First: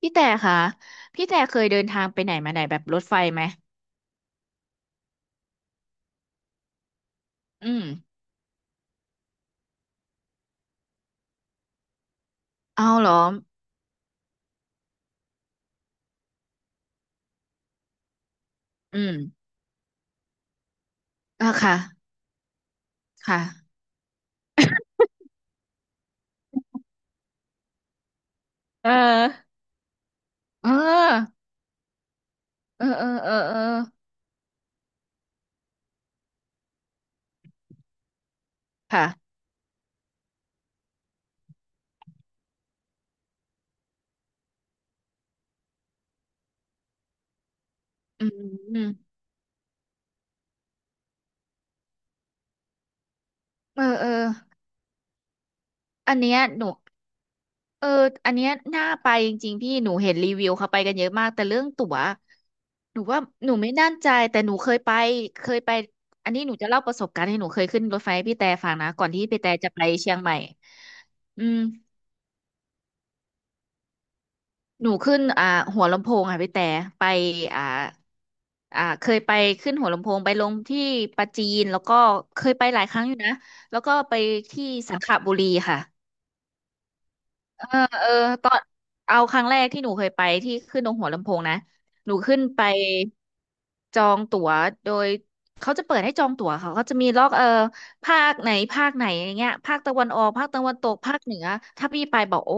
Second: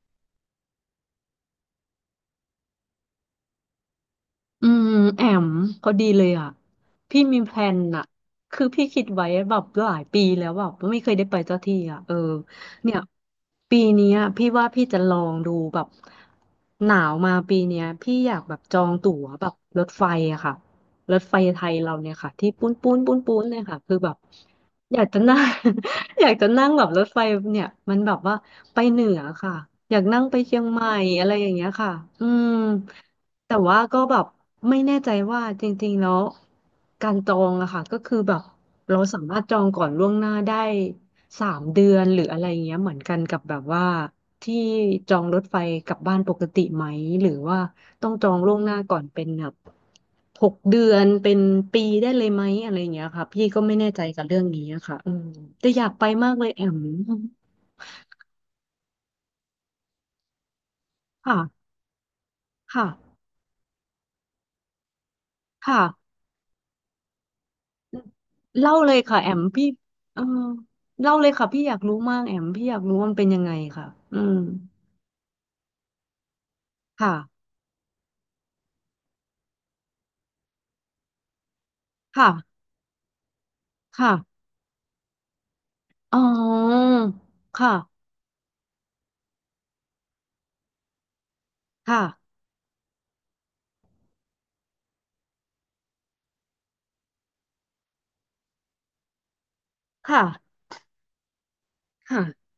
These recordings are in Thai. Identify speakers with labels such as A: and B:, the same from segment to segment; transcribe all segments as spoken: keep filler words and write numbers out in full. A: พี่แต่ค่ะพี่แต่เคยเดินทางไปไหนมาไหนแบบรถไฟไหม
B: อืมแอมพอดีเลยอ่ะพี่มีแพล
A: อื
B: น
A: ม
B: อ่ะคือพี่คิดไว้แบบหลายปีแล้วแบบไม่เคยได้ไปสักทีอ่ะเออ
A: เอา
B: เนี่ย
A: เหรอ
B: ปีเนี้ยพี่ว่าพี่จะลองดูแบบหนาวมาปีเนี้ยพี่อยากแบบจอง
A: อื
B: ตั๋
A: ม
B: วแบบรถไฟอะค่ะรถไฟ
A: อ่ะ
B: ไท
A: ค่ะ
B: ยเราเนี่ยค่ะที่ปุ้นปุ้นปุ้นปุ้
A: ค่ะ
B: นเลยค่ะคือแบบอยากจะนั่ง อยากจะนั่งแบบรถไฟเนี่ยมันแบบว่าไป
A: เออ
B: เหนือค่ะอยากนั่งไปเชียง
A: เอ
B: ใหม่อะไร
A: อ
B: อย่างเงี้ยค่ะอืม
A: เออเออเออเอ
B: แต่
A: อ
B: ว่าก็แบบไม่แน่ใจว่าจริงๆแล้วการจองอะค่ะก็คือแบบเราสา
A: ค่ะ
B: มารถจองก่อนล่วงหน้าได้สามเดือนหรืออะไรเงี้ยเหมือนกันกับแบบว่าที่จองรถไฟกลับบ้านปกติไหมหรือว่าต้อง
A: อื
B: จอ
A: ม
B: งล่วงหน้า
A: อืม
B: ก่อนเป็นแบบหกเดือนเป็นปีได้เลยไหมอะไรเงี้ยค่ะพี่ก็ไม่
A: เออ
B: แน่ใจ
A: เออ
B: กับเรื่องนี้อะค่ะอืมแต่อยากไป
A: อัน
B: มาก
A: เนี้ย
B: เลยแอ
A: หนู
B: ม
A: เอออันเนี้ยน่าไปจริงๆพี่หนูเห็นรีวิวเขาไปกันเยอะมากแต่เรื่อง
B: ค่ะ
A: ตั๋ว
B: ค่ะ
A: หนูว่าหนูไม่แน่ใจแต่หนูเคยไปเคยไป
B: ค่ะ
A: อันนี้หนูจะเล่าประสบการณ์ให้หนูเคยขึ้นรถไฟให้พี่แต่ฟั
B: เล่า
A: งนะ
B: เลย
A: ก่อน
B: ค่ะ
A: ที่
B: แอ
A: พี่
B: ม
A: แต่
B: พี่
A: จะไปเชีย
B: เอ
A: ง
B: อ
A: ใหม่
B: เล่าเลย
A: อื
B: ค่ะ
A: ม
B: พี่อยากรู้มากแอมพี่อยากรู้ว่ามันเป็นยังไงค่ะอืม
A: หนูขึ้นอ่าหัวลำโพงค่ะพี่แต่ไป
B: ค่ะ
A: อ่าอ่าเคยไปขึ้นหัวลำโพงไปลงที่ปราจีนแล้วก็เคย
B: ค่ะ
A: ไปหลายครั้งอยู่นะแล้วก็ไป
B: ค่ะ
A: ที่สังขบุรีค่ะ
B: อ๋อ
A: เออ
B: ค่ะ
A: เออตอนเอาครั้งแรกที่หนูเคยไปที่ขึ้นตรงหัวลำโพงนะ
B: ค่ะ
A: หนูขึ้นไปจองตั๋วโดยเขาจะเปิดให้จองตั๋วเขาก็จะมีล็อกเออภาคไหนภาคไหนอย่างเงี้ยภาคตะวันอ
B: ค่ะ
A: อกภาคตะวันตกภาคเหนือถ้าพี่ไป
B: ค่ะ
A: บอกโอ้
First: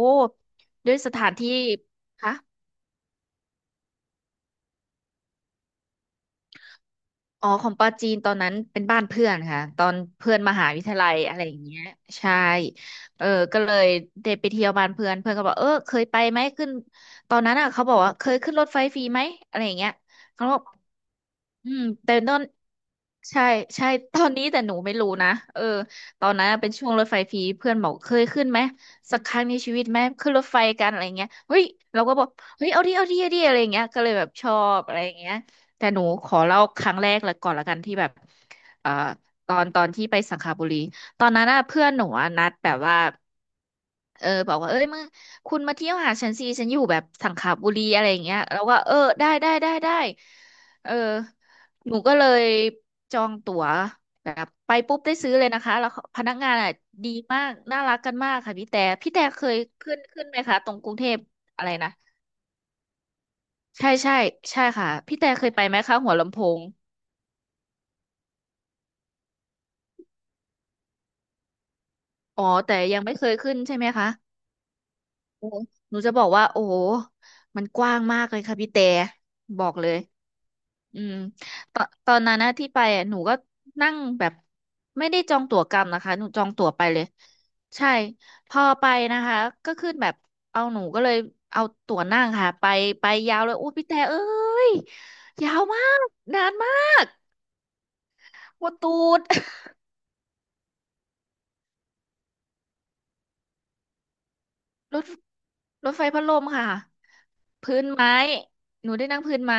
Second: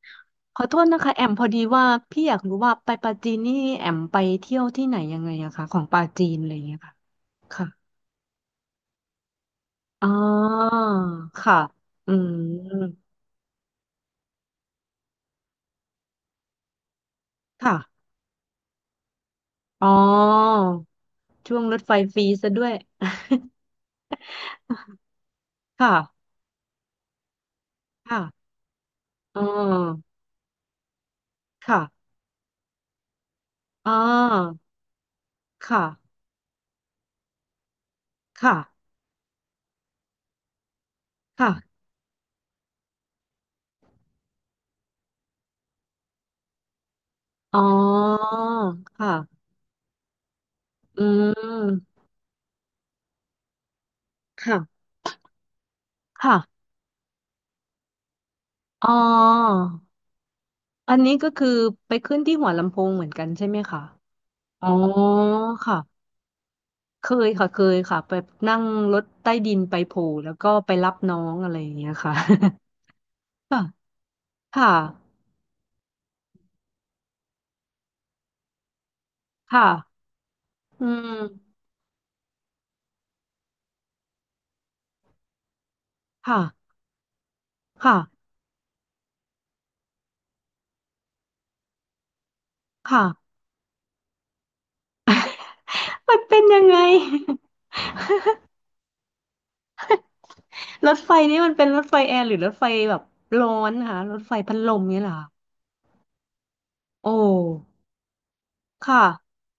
B: ขอโทษ
A: ด้วย
B: นะ
A: ส
B: คะแอ
A: ถา
B: ม
A: น
B: พอ
A: ที่
B: ดีว่าพี่อ
A: คะ
B: ยากรู้ว่าไปปาจีนนี่แอมไปเที่ยวที่ไหนยังไงอะคะของปาจีนอะไรอย่างเงี้ยค่ะ
A: อ๋อข
B: ค่ะ
A: องปาจีนตอนนั้นเป็นบ้านเพื่อนค่ะตอน
B: อ๋อ
A: เพื่อนมหาวิทยาลัยอะไรอ
B: ค่ะ
A: ย่างเงี้ย
B: อื
A: ใช่
B: ม
A: เออก็เลยได้ไปเที่ยวบ้านเพื่อนเพื่อนก็บอกเออเคยไปไหมขึ้นตอนนั้นอ่ะ
B: ค่ะ
A: เขาบอกว่าเคยขึ้นรถไฟฟรีไหมอะไรอย่าง
B: อ๋อ
A: เงี้ยเขาบอก
B: ช่วง
A: อื
B: รถ
A: ม
B: ไฟ
A: แต่
B: ฟรี
A: ตอน
B: ซะด้วย
A: ใช่ใช่ ตอนนี้แต่หนูไม่รู้นะเออ
B: ค
A: ตอ
B: ่ะ
A: นนั้นอะเป็นช่วงรถไฟฟรีเพื่อนบอกเคยขึ้น
B: ค่ะ
A: ไหมสักค
B: อ๋
A: รั้งในชีวิตไหม
B: อ
A: ขึ้นรถไฟกันอะไรอย่างเงี้ยเฮ้ย
B: ค่ะ
A: เราก็บอกเฮ้ยเอาดิเอาดิเอาดิอะไรอย่างเงี้ย
B: อ่
A: ก็เลยแบบชอ
B: า
A: บอะไรอย่างเงี้ย
B: ค่ะ
A: แต่หนูขอเล่าครั้งแรกแล้วก่อนละกันที่แบบ
B: ค่ะ
A: เอ่อตอนตอนที่ไปสังขบุรีตอนนั้นน่ะ
B: ค่ะ
A: เพื่อนหนูอะนัดแบบว่าเออบอกว่าเอ้ยมึงคุณมาเที่ยวหาฉันสิฉันอยู่แบบสังข
B: อ๋อ
A: บุรีอะไรอย่างเงี้ยแล้วก็เออ
B: ค่ะ
A: ได้ได้ได้ได้เออ
B: อื
A: ห
B: ม
A: นูก็เลยจองตั๋วแบบไป
B: ค่ะ
A: ปุ๊บได้ซื้อเลยนะคะแล้วพนักงาน
B: ค่ะ
A: อ่ะดีมากน่ารักกันมากค่ะพี่แต่
B: อ๋อ
A: พี่แต่เคยขึ้นขึ้นไหมคะตรงก
B: อั
A: รุง
B: น
A: เท
B: นี้
A: พ
B: ก็คือ
A: อะไรนะ
B: ไปขึ้นที่หัวลำโพงเหมือนกันใช่ไหมคะ
A: ใช่ใช่ใช่
B: อ๋อ
A: ค่ะพี่แต่เคยไปไห
B: ค่ะ
A: มคะหัวลำโพง
B: เคยค่ะเคยค่ะไปนั่งรถใต้ดินไปโผล่แล้วก็ไปรับน้องอะไรอย่างเงี้ยค่ะ
A: อ๋อแต่ยังไม่เคย ขึ้น
B: ค่ะ
A: ใช่ไหมคะ
B: ค่ะ
A: โอ้โหหนูจะบอกว่าโอ้โหมันกว้างมากเลยค่ะพี่แต่บอกเลย
B: ค่ะอื
A: อืม
B: ม
A: ตอนตอนนั้นนะที่ไปอ่ะหนูก็นั่งแบบไม่ได้จองตั๋วกลับนะคะหนูจองตั๋ว
B: ค่ะ
A: ไปเลยใช่
B: ค่ะ
A: พอไปนะคะก็ขึ้นแบบเอาหนูก็เลยเอาตั๋วนั่งค่ะไปไป
B: ค่ะ
A: ยาวเลยโอ้พี่แต่เอ้ยยาวมาก
B: มันเป็
A: นา
B: น
A: น
B: ยัง
A: มา
B: ไง
A: กปวดตูด
B: รถไฟนี่มันเป็นรถไฟแอร์หรือรถไฟแบบร้อนค่ะรถไฟพัดลม
A: ร
B: เนี่ย
A: ถ
B: เหรอ
A: รถไฟพัดลมค่ะ
B: โอ้
A: พื้นไม้หนู
B: ค่ะ
A: ได้นั่งพื้นไม้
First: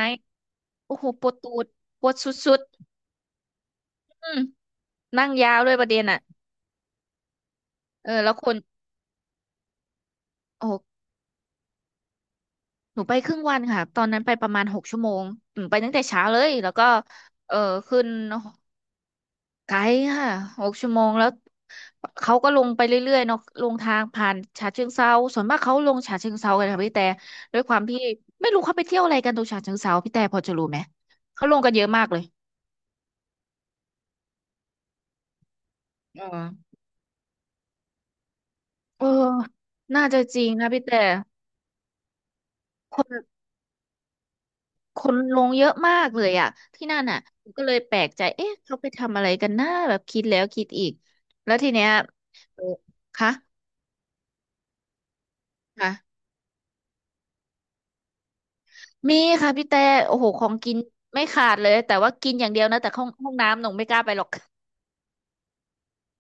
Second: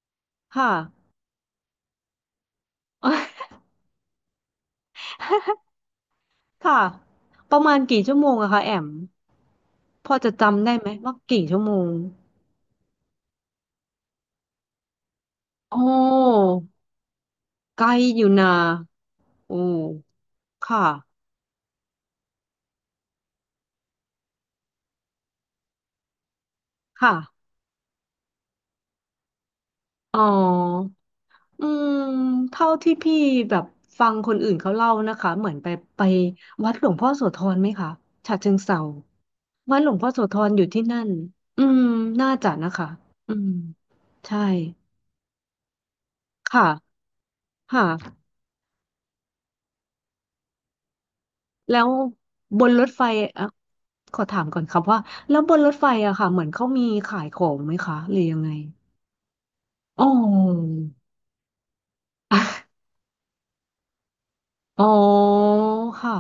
B: ค่ะ
A: โอ้โหปวดตูดปวดสุด
B: เอ้ย
A: ๆอืมนั่งยาวด้วยประเด็นอ่ะ
B: ค่ะประมาณกี่
A: เออ
B: ชั่วโม
A: แล้
B: ง
A: วค
B: อะ
A: น
B: คะแอมพอจะจำ
A: โอ้
B: ได้
A: โห
B: ไหมว่ากี่ชั่วโมง
A: หนูไปครึ่งวันค่ะตอนนั้นไปประมาณหกชั่วโมงอืมไป
B: โอ้
A: ตั้งแต่เช้าเลยแล้วก็เออ
B: ไกล
A: ขึ้น
B: อยู่นะโอ้
A: ไกด์ค่ะหก
B: ค่ะ
A: ชั่วโมงแล้วเขาก็ลงไปเรื่อยๆเนาะลงทางผ่านฉะเชิงเทราส่วนมากเขาลงฉะเชิงเทรากันค่ะพี่แต่
B: ค่ะ
A: ด้วยความที่ไม่รู้เขาไปเที่ยวอะไรกันตรงฉะเชิงเทราพี่
B: อ๋
A: แต่พอจะรู้ไหม
B: อ
A: เขาลง
B: อื
A: กันเย
B: ม
A: อะมากเลย
B: เท่าที่พี่แบบฟังคนอื่นเขาเล่านะคะเหมือนไปไป
A: เอ
B: วัด
A: อ
B: หลวงพ่อโสธรไหมคะฉะเชิงเทรา
A: เออ
B: วัดหลวง
A: น่า
B: พ่อโส
A: จะ
B: ธ
A: จริ
B: ร
A: ง
B: อยู่
A: นะ
B: ที่
A: พี่แต่
B: นั่นอืมน่าจะนะคะ
A: คน
B: อืมใช่
A: คนลงเยอะมากเลยอะ
B: ค่ะ
A: ที่นั่นอ่ะก็เลยแปลก
B: ค่ะ
A: ใจเอ๊ะเขาไปทำอะไรกันนะแบบคิดแล้วคิดอีกแล้วที
B: แล้
A: เนี้
B: ว
A: ยเอ
B: บ
A: อ
B: นรถไฟ
A: คะ
B: อ่ะขอถามก่อนครับว่าแล้วบนรถไฟ
A: ค่ะ
B: อะค่ะเหมือนเขามีขายของไหมคะหรือยังไง
A: มีค่ะพี่แต่
B: อ๋
A: โอ้โหของกิ
B: อ
A: นไม่ขาดเลยแต่ว่ากินอย่างเดียวนะแต่ห้องห้องน้ำหนูไม่กล้าไปหรอก
B: อ๋อค่ะ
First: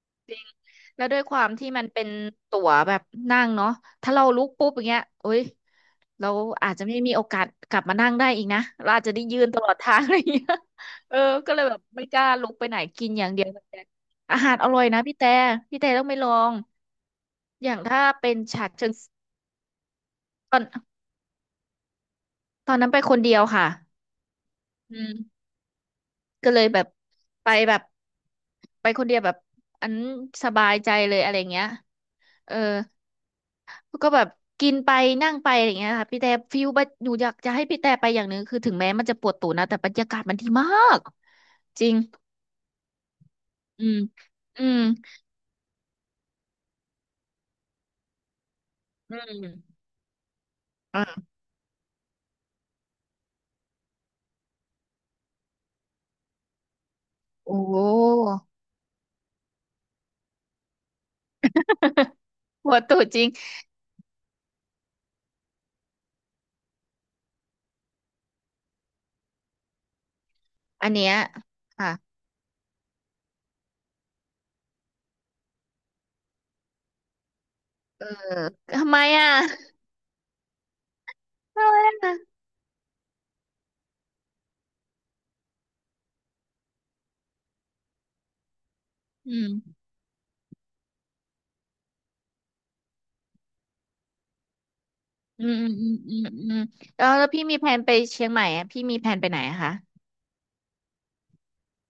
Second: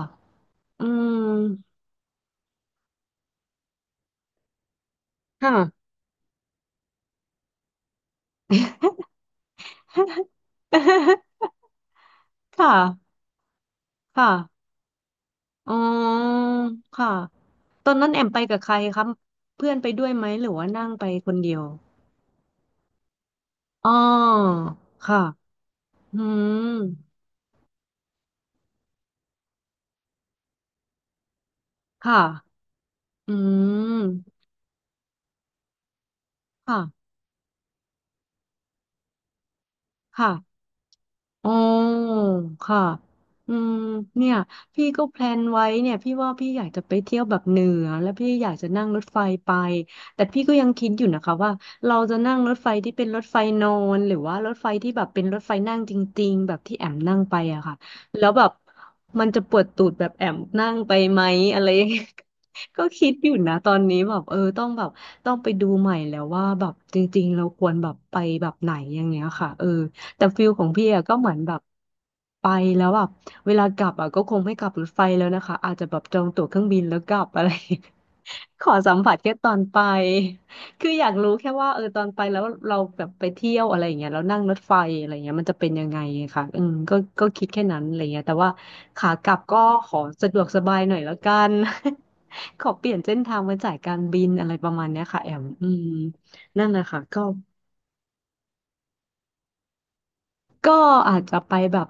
B: อื
A: แล้วด้วยความที่
B: ม
A: มันเป็นตั๋วแบบนั่งเนาะถ้าเราลุกปุ๊บอย่างเงี้ยโอ้ย
B: ค่ะ
A: เราอาจจะไม่มีโอกาสกลับมานั่งได้อีกนะเราอาจจะได้ยืนตลอดทางอะไรอย่างเงี้ย เออก็ เลยแบบไม่กล้าลุกไป
B: ค่ะ
A: ไหนกินอย่างเดียวแต่
B: ค่ะ
A: อาหารอร่อยนะพี่แต่
B: อ๋อ
A: พี่แต่ต้องไปลอง
B: ค่ะ
A: อย่าง
B: ตอน
A: ถ้า
B: นั้นแอม
A: เป็
B: ไป
A: น
B: กับ
A: ฉะ
B: ใคร
A: เชิง
B: ครับเพื่อนไปด้วยไหมหรือ
A: ตอน
B: ว่านั่งไปคนเดียว
A: ตอนนั้นไปคนเดียวค่ะ
B: อ๋อ
A: อื
B: ค่ะ
A: ม
B: อื
A: ก็เลย
B: ม
A: แบบไปแบบไปคนเดียวแบบอันสบายใจเลยอะไรเงี้ย
B: ค่ะ
A: เออ
B: อื
A: ก็แบบ
B: ม
A: กินไปนั่งไปอะไรอย่างเงี้ยค่ะพี่แต่ฟิล
B: ค่ะ
A: บัดหนูอยากจะให้พี่แต่ไปอย่างหนึ่งคือถึงแม้มันจะปวดตูดนะแต่บรรยากาศมันดี
B: ค่ะ
A: มาก
B: อ๋อ
A: จริง
B: ค่ะอืม
A: อืม
B: เนี่ย
A: อืม
B: พี่ก็แพลนไว้เนี่ยพี่ว่าพี่อยากจะไปเที่ยวแบบเหนือแล้วพี่อยากจะนั่งรถ
A: อื
B: ไฟ
A: ม
B: ไปแต่พี่ก็ยังคิดอ
A: อ่ะ
B: ยู่นะคะว่าเราจะนั่งรถไฟที่เป็นรถไฟนอนหรือว่ารถไฟที่แบบเป็นรถไฟนั่งจริงๆแบบที่แอมนั่งไป
A: โอ้
B: อะ
A: โ
B: ค่ะแล้วแบ
A: ห
B: บมันจะปวดตูดแบบแอมนั่งไปไหมอะไรอย่างเงี้ย
A: ป วด
B: ก็
A: ตูด
B: คิด
A: จริ
B: อ
A: ง
B: ยู่นะตอนนี้แบบเออต้องแบบต้องไปดูใหม่แล้วว่าแบบจริงๆเราควรแบบไปแบบไหนอย่างเงี้ยค่ะเออ แต่ฟิลของพี่
A: อัน
B: อะ
A: เนี้
B: ก็
A: ย
B: เหมือนแบบ
A: ค่ะ
B: ไปแล้วแบบเวลากลับอะก็คงไม่กลับรถไฟแล้วนะคะอาจจะแบบจองตั๋วเครื่องบินแล้วกลับอะไร
A: เออ
B: ขอ
A: ทำ
B: สั
A: ไม
B: มผัส
A: อ่ะ
B: แค่ตอนไปคืออยากรู้แค่
A: ทำ
B: ว่า
A: ไม
B: เออตอน
A: อ่ะ
B: ไปแล้วเราแบบไปเที่ยวอะไรอย่างเงี้ยแล้วนั่งรถไฟอะไรอย่างเงี้ยมันจะเป็นยังไงอะค่ะอืมก็ก็คิดแค่นั้นอะไรเงี้ยแต่ว่าขากลั
A: อื
B: บก็
A: ม
B: ขอสะดวกสบายหน่อยแล้วกัน ขอเปลี่ยนเส้นทางมาจ่ายการบินอะไรประมาณเนี้ยค่ะแอม
A: อืม
B: อื
A: อืม
B: ม
A: อืมอืมอืม
B: นั่นแหละค่ะ
A: แล้ว
B: ก็
A: แล้วพี่มีแผนไปเชียงใหม่อ่ะพี่มีแผนไปไหนอะคะ
B: ก็อาจจะไปแบบ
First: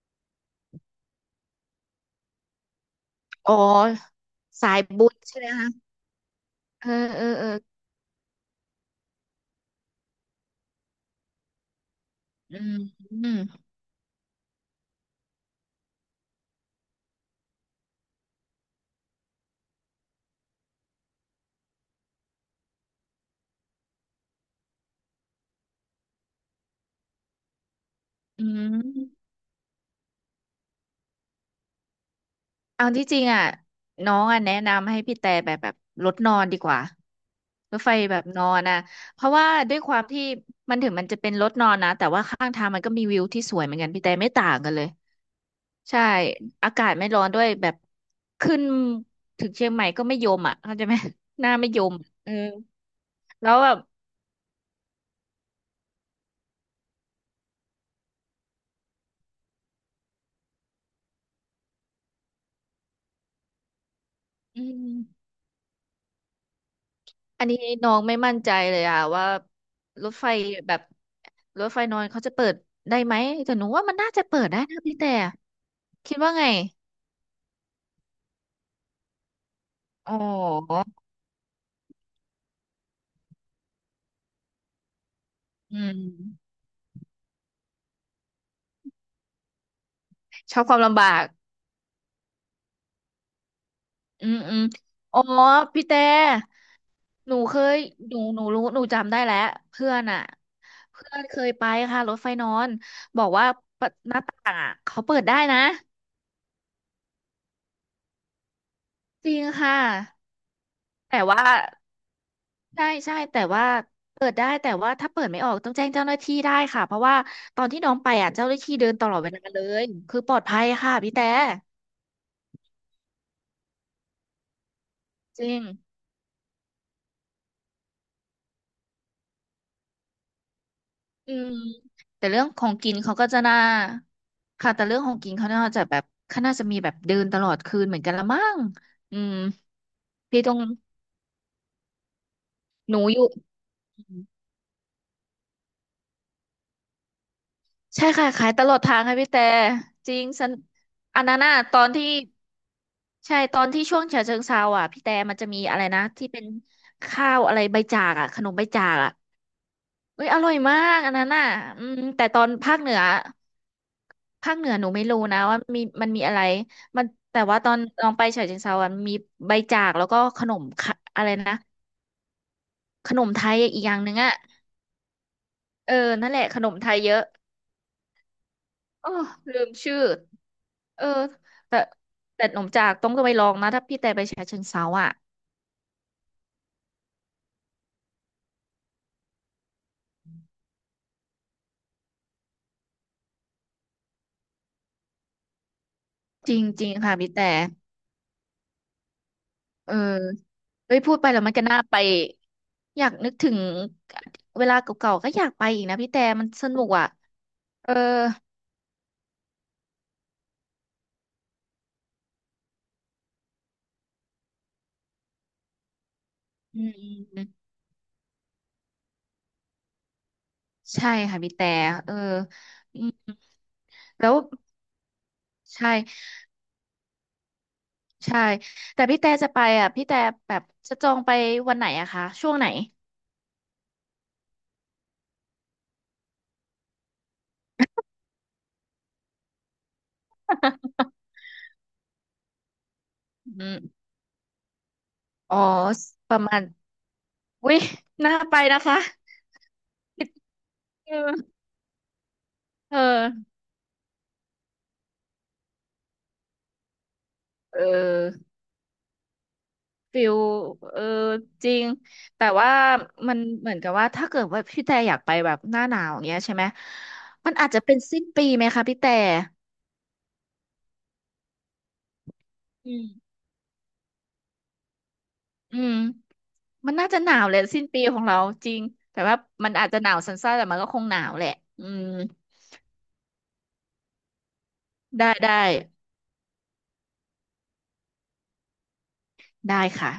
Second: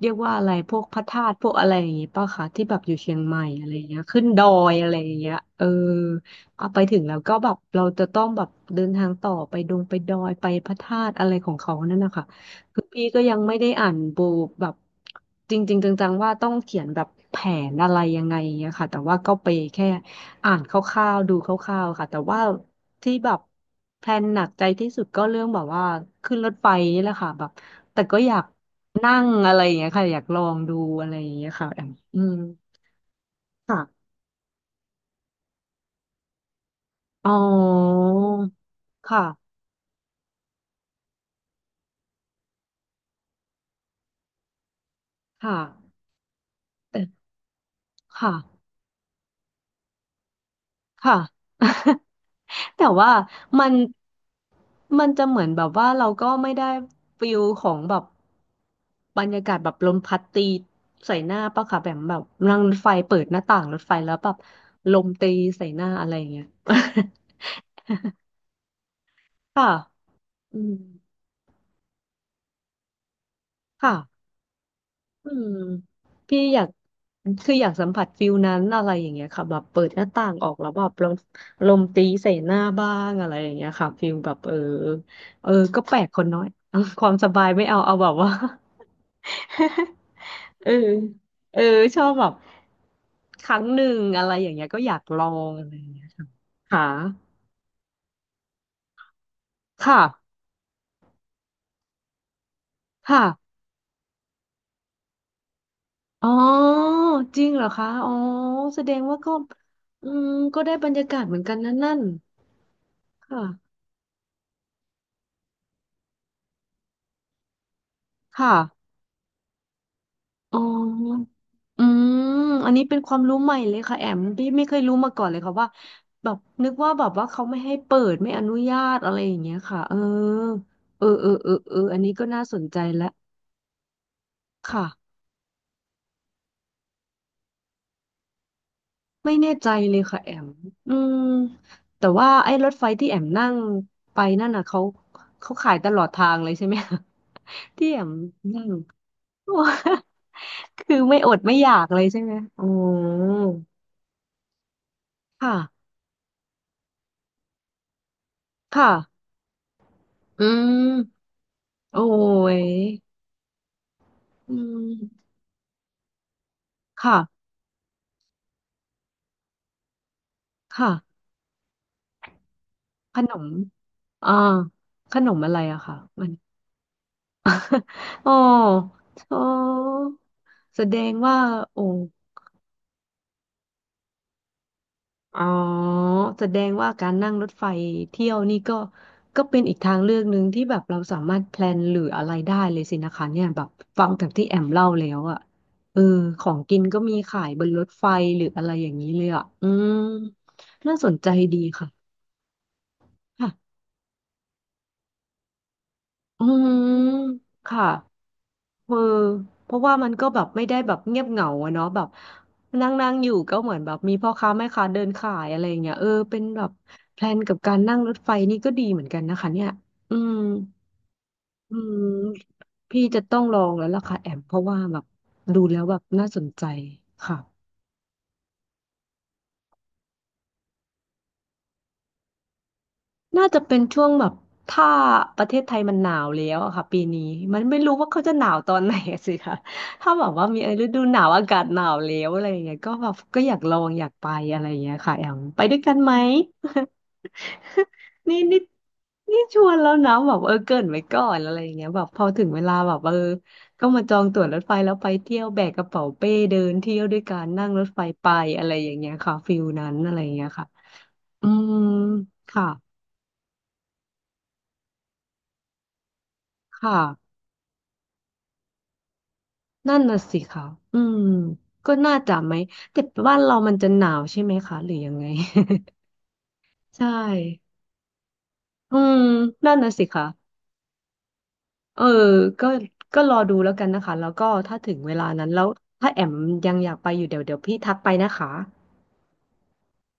B: เรียกว่าอะไรพวกพระธาตุพวกอะไรอย่างงี้ป่ะคะที่แบบอยู่เชียงใหม่
A: อ๋อ
B: อะไรอย่างเงี้ยขึ้นดอ
A: สา
B: ย
A: ย
B: อะไรอ
A: บุ
B: ย่า
A: ญ
B: งเงี้ย
A: ใช่ไหม
B: เออ
A: คะ
B: เอาไป
A: เออ
B: ถึงแล้ว
A: เออ
B: ก็
A: เอ
B: แบ
A: อ
B: บเราจะต้องแบบเดินทางต่อไปดงไปดอยไปพระธาตุอะไรของเขานั่นนะคะ
A: อืม
B: คือพี่
A: อื
B: ก็ยั
A: ม
B: งไม่ได้อ่านบูแบบจริงๆจังๆว่าต้องเขียนแบบแผนอะไรยังไงอย่างเงี้ยค่ะแต่ว่าก็ไปแค่อ่านคร่าวๆดูคร่าวๆค่ะแต่ว่าที่แบบแพลนหนักใจที่สุดก็เรื่องแบบว่าขึ้นรถไฟนี่แหละค่ะแบบ แต่ก็อยา
A: อื
B: กนั่
A: ม
B: งอะไรอย่างเงี้ยค่ะอยากลองดูอะไรอย่างเงี้ยค่ะแอมอืม
A: เอาที่จริงอ่ะ
B: ค่ะ
A: น้องอ่ะแนะนำให้พี่แต่แบบแบบรถนอนดีกว่า
B: อ๋อ
A: รถไฟแบบนอนอ่ะเพ
B: ค่ะ
A: ราะว่าด้วยความที่มันถึงมันจะเป็นรถนอนนะแต่ว่าข้างทางมันก็มีวิวที่สวยเหมือนกันพี่แต่ไม่ต่างกันเลย
B: ค่ะ
A: ใช่อากาศไม่ร้อ
B: แต่
A: นด้วยแบบ
B: ค่ะ
A: ขึ้นถึงเชียงใหม่ก็ไม่ยมอ่ะเข้าใจไหม
B: ค่ะ
A: หน้าไม่ยม เออ
B: แต่ว่า
A: แล้ว
B: มั
A: แบ
B: น
A: บ
B: มันจะเหมือนแบบว่าเราก็ไม่ได้ฟิลของแบบบรรยากาศแบบลมพัดตีใส่หน้าปะค่ะแบบแบบนั่งรถไฟเปิดหน้าต่างรถไฟแล้วแบบ
A: อื
B: ลม
A: ม
B: ตีใส่หน้าอะไรอย่างเงี้ย
A: อันนี้น้องไม่มั่นใจเลยอะว่า
B: ค่ะ
A: รถไฟ
B: อื
A: แบ
B: ม
A: บรถไฟนอนเขาจะเปิดได้ไหมแต่หนูว่ามันน่าจะ
B: ค่ะ
A: เปิดได้นะพี่แต่
B: อืม
A: คิดว่า
B: พี่
A: ไง
B: อยากคืออยากสัมผัสฟิลนั้นอะไรอย่างเงี้ยค่ะแบบเปิดหน้า
A: อ๋
B: ต่างออกแล้วแบ
A: อ
B: บลมลมตีใส่หน้าบ้างอะไรอย่างเงี้ยค่ะฟิลแบบเออเออ
A: อื
B: ก็แปล
A: ม
B: กคนน้อย เอาความสบายไม่เอาเอาแบบว่า
A: ชอ บ
B: เอ
A: ค
B: อ
A: วามลำบาก
B: เออชอบแบบครั้งหนึ่งอะ
A: อื
B: ไร
A: ม
B: อย่าง
A: อืม
B: เงี้ยก็อยาก
A: อ๋
B: ล
A: อ
B: องอะไรอ
A: พี่
B: ย่าง
A: แต่
B: เงี้ยค่ะค่ะ
A: หนูเคยหนูหนูรู้หนูจำได้แล้วเพื่อ
B: ค่ะ
A: นอะเพื่อนเคยไปค่ะรถไฟนอนบอกว่า
B: ค่ะ
A: หน้าต่างอะเขาเปิดได้นะ
B: อ๋อจริงเหรอคะอ๋อแสดงว่า
A: จ
B: ก็
A: ริงค่ะ
B: อืมก็ได้บรรยากา
A: แต่
B: ศเหมือ
A: ว่า
B: นกันนั่นนั่น
A: ใช่ใช่แต่
B: ค่ะ
A: ว่าเปิดได้แต่ว่าถ้าเปิดไม่ออกต้องแจ้งเจ้าหน้าที่ได้ค่ะเพราะว่าตอนที่น้องไปอ่ะเจ้าหน้าที่
B: ค่ะ
A: เดินตลอดเวลาเลยคือปลอด
B: อ๋
A: ภัยค่ะพี่แต่
B: ออืมอันนี้เป็นความรู้ใหม่เลยค่ะแอมพี่ไม่เคยรู้มาก่อนเลย
A: จ
B: ค่ะ
A: ริง
B: ว่าแบบนึกว่าแบบว่าเขาไม่ให้เปิดไม่อนุญาตอะไรอย่างเงี้ยค่ะเออเออเอ
A: อื
B: อเอ
A: ม
B: อเอออันนี้ก็
A: แต่เรื่
B: น่า
A: อง
B: ส
A: ข
B: น
A: อง
B: ใจ
A: กิน
B: ละ
A: เขาก็จะน่าค่ะแต่
B: ค่ะ
A: เรื่องของกินเขาน่าจะแบบเขาน่าจะมีแบบเดินตลอดคืนเหมือนกันละมั้งอื
B: ไม่
A: ม
B: แน่ใจเลยค่ะแอ
A: พี่
B: ม
A: ต้อง
B: อืมแต่ว่าไอ้รถไฟ
A: หนู
B: ที่แอ
A: อ
B: ม
A: ยู่
B: นั่งไปนั่นน่ะเขาเขาขายตลอดทางเลยใช่ไหมคะ ที่แอ
A: ใช่
B: ม
A: ค่ะขายต
B: นั่ง
A: ลอดทางค่ะพี่แต่จริงสัน
B: คือไม่
A: อัน
B: อ
A: นั้
B: ด
A: นน่ะ
B: ไม่อยา
A: ตอ
B: ก
A: น
B: เลย
A: ที่
B: ใช่ไหมอ๋อ
A: ใช่ตอนที่ช่วงฉะเชิงเทราอ่ะพี่แต่มันจะมีอะไร
B: ค่ะ
A: นะที่เป็นข้าวอะไรใบจากอ่ะขนมใบจา
B: ค่ะ
A: กอ่ะเอ้ยอ
B: อื
A: ร่อย
B: ม
A: มากอันนั้นน่ะอืม
B: โอ้
A: แต่ตอน
B: ย
A: ภาคเหนือ
B: อื
A: ภาคเหนือหนู
B: ม
A: ไม่รู้นะว่ามีมันมีอะไรมันแต่
B: ค่ะ
A: ว่าตอนลองไปฉะเชิงเทราอ่ะมีใบจากแล้วก็ขนม
B: ค่ะ
A: ขะอะไรนะข
B: ข
A: นม
B: น
A: ไท
B: ม
A: ยอีกอย่างหนึ่งอ่ะ
B: อ่าขนมอะไรอะ
A: เออ
B: ค่ะมั
A: นั่
B: น
A: นแหละขนมไทยเยอะ
B: อ๋อ
A: โอ้
B: อ๋อ
A: ลืมชื่อ
B: แสด
A: เออ
B: งว่า
A: แต่
B: โอ้
A: แต่หนมจากต้องก็ไปลองนะถ้าพี่แต่ไปฉะเชิงเทราอ่ะ
B: อ๋อแสดงว่าการนั่งรถไฟเที่ยวนี่ก็ก็เป็นอีกทางเลือกหนึ่งที่แบบเราสามารถแพลนหรืออะไรได้เลยสินะคะเนี่ยแบบฟังจากที่แอมเล่าแล้วอะเออขอ
A: จ
B: ง
A: ริง
B: กิน
A: จริง
B: ก็
A: ค่ะ
B: มี
A: พี่
B: ขาย
A: แต่
B: บนรถไฟหรืออะไรอย่างนี้เลยอะอื
A: เอ
B: ม
A: อ
B: น่า
A: เอ้ย
B: ส
A: พู
B: น
A: ดไป
B: ใจ
A: แล้วมัน
B: ดี
A: ก็น่า
B: ค่
A: ไปอยากนึก
B: ะ
A: ถึงเวลาเก่าๆก็อยากไปอีกนะพี่แต่
B: อื
A: มันส
B: ม
A: นุกอ่ะ
B: ค่ะ
A: เออ
B: เออเพราะว่ามันก็แบบไม่ได้แบบเงียบเหงาอะเนาะแบบนั่งนั่งอยู่ก็เหมือนแบบมีพ่อค้าแม่ค้าเดินขายอะไรอย่างเงี้ยเออเป็นแบบ
A: อืม
B: แพลน
A: อืม
B: กับการนั่งรถไฟนี่ก็ดีเหมือนกันนะคะเนี่ยอืม
A: ใช่ค่ะพี่แต่
B: อืม
A: เอออื
B: พี่
A: ม
B: จะต้องลองแล้วล่ะค่ะแอ
A: แล้ว
B: มเพราะว่าแบบดูแล้ว
A: ใช่
B: แบบน่าสนใจค่ะ
A: ใช่แต่พี่แต่จะไปอ่ะพี่แต่แบบจะจองไปวันไหนอะคะช่วงไหน
B: น่าจะเป็นช่วงแบบถ้าประเทศไทยมันหนาวแล้วอะค่ะปีนี้มันไม่รู้ว่าเขาจะหนาวตอนไหนอะสิคะ ถ้าแบบว่ามีฤดูหนาวอากาศหนาวแล้วอะไรอย่างเงี้ยก็แบบก็อยาก
A: อื
B: ลองอ
A: ม
B: ยากไปอะไรอย่างเงี้ยค่ะแอม
A: อ๋อ
B: ไปด้วยกันไหม
A: ประมาณ วิน่า
B: นี่
A: ไป
B: นี่
A: นะคะ
B: นี่ชวนแล้วนะแบบเออเกริ่นไว้ก่อนอะ
A: เออ
B: ไรอย่างเงี้ยแบบพอถึงเวลาแบ
A: เอ
B: บเออ
A: อ
B: ก็มาจองตั๋วรถไฟแล้วไปเที่ยวแบกกระเป๋าเป้เดินเที่ยวด้วยกันนั่ง
A: เ
B: รถไฟไป
A: ออ
B: อะไรอย่างเงี้ยค่ะฟิลนั้นอะไร
A: ฟิ
B: อย่าง
A: ล
B: เงี้ยค่ะ
A: เออ
B: อื
A: จ
B: ม
A: ริงแต่
B: ค่ะ
A: ว่ามันเหมือนกับว่าถ้าเกิดว่าพี่แต่อยากไปแบบหน้าหนาวอย่างเงี้ยใช่ไหม
B: ค่ะ
A: มันอาจจะเป็นสิ้นปีไหมคะพี่แต่
B: นั่นน่ะสิค่ะอืม ก็น่าจะไหม
A: อื
B: แต่
A: ม
B: บ้านเรามันจะหนาวใช่ไหมคะหรือยังไง
A: อืมมั นน่า
B: ใช่
A: จะหนาวแหละสิ้นปีของเราจริง
B: อืม
A: แต่ว่ามัน
B: นั่น
A: อาจ
B: น่ะ
A: จะ
B: สิ
A: หนาว
B: ค่ะ
A: สั้นๆแต่มันก็คงหนาวแหละอื
B: เอ
A: ม
B: อก็ก็รอดูแล้วกันนะคะ แล้วก็ถ้าถึงเวลา
A: ได้
B: นั้น
A: ได้
B: แล้วถ้าแอมยังอยากไปอยู่เดี๋ยวเดี๋ยวพี่ทักไปนะคะ
A: ได้ค่ะ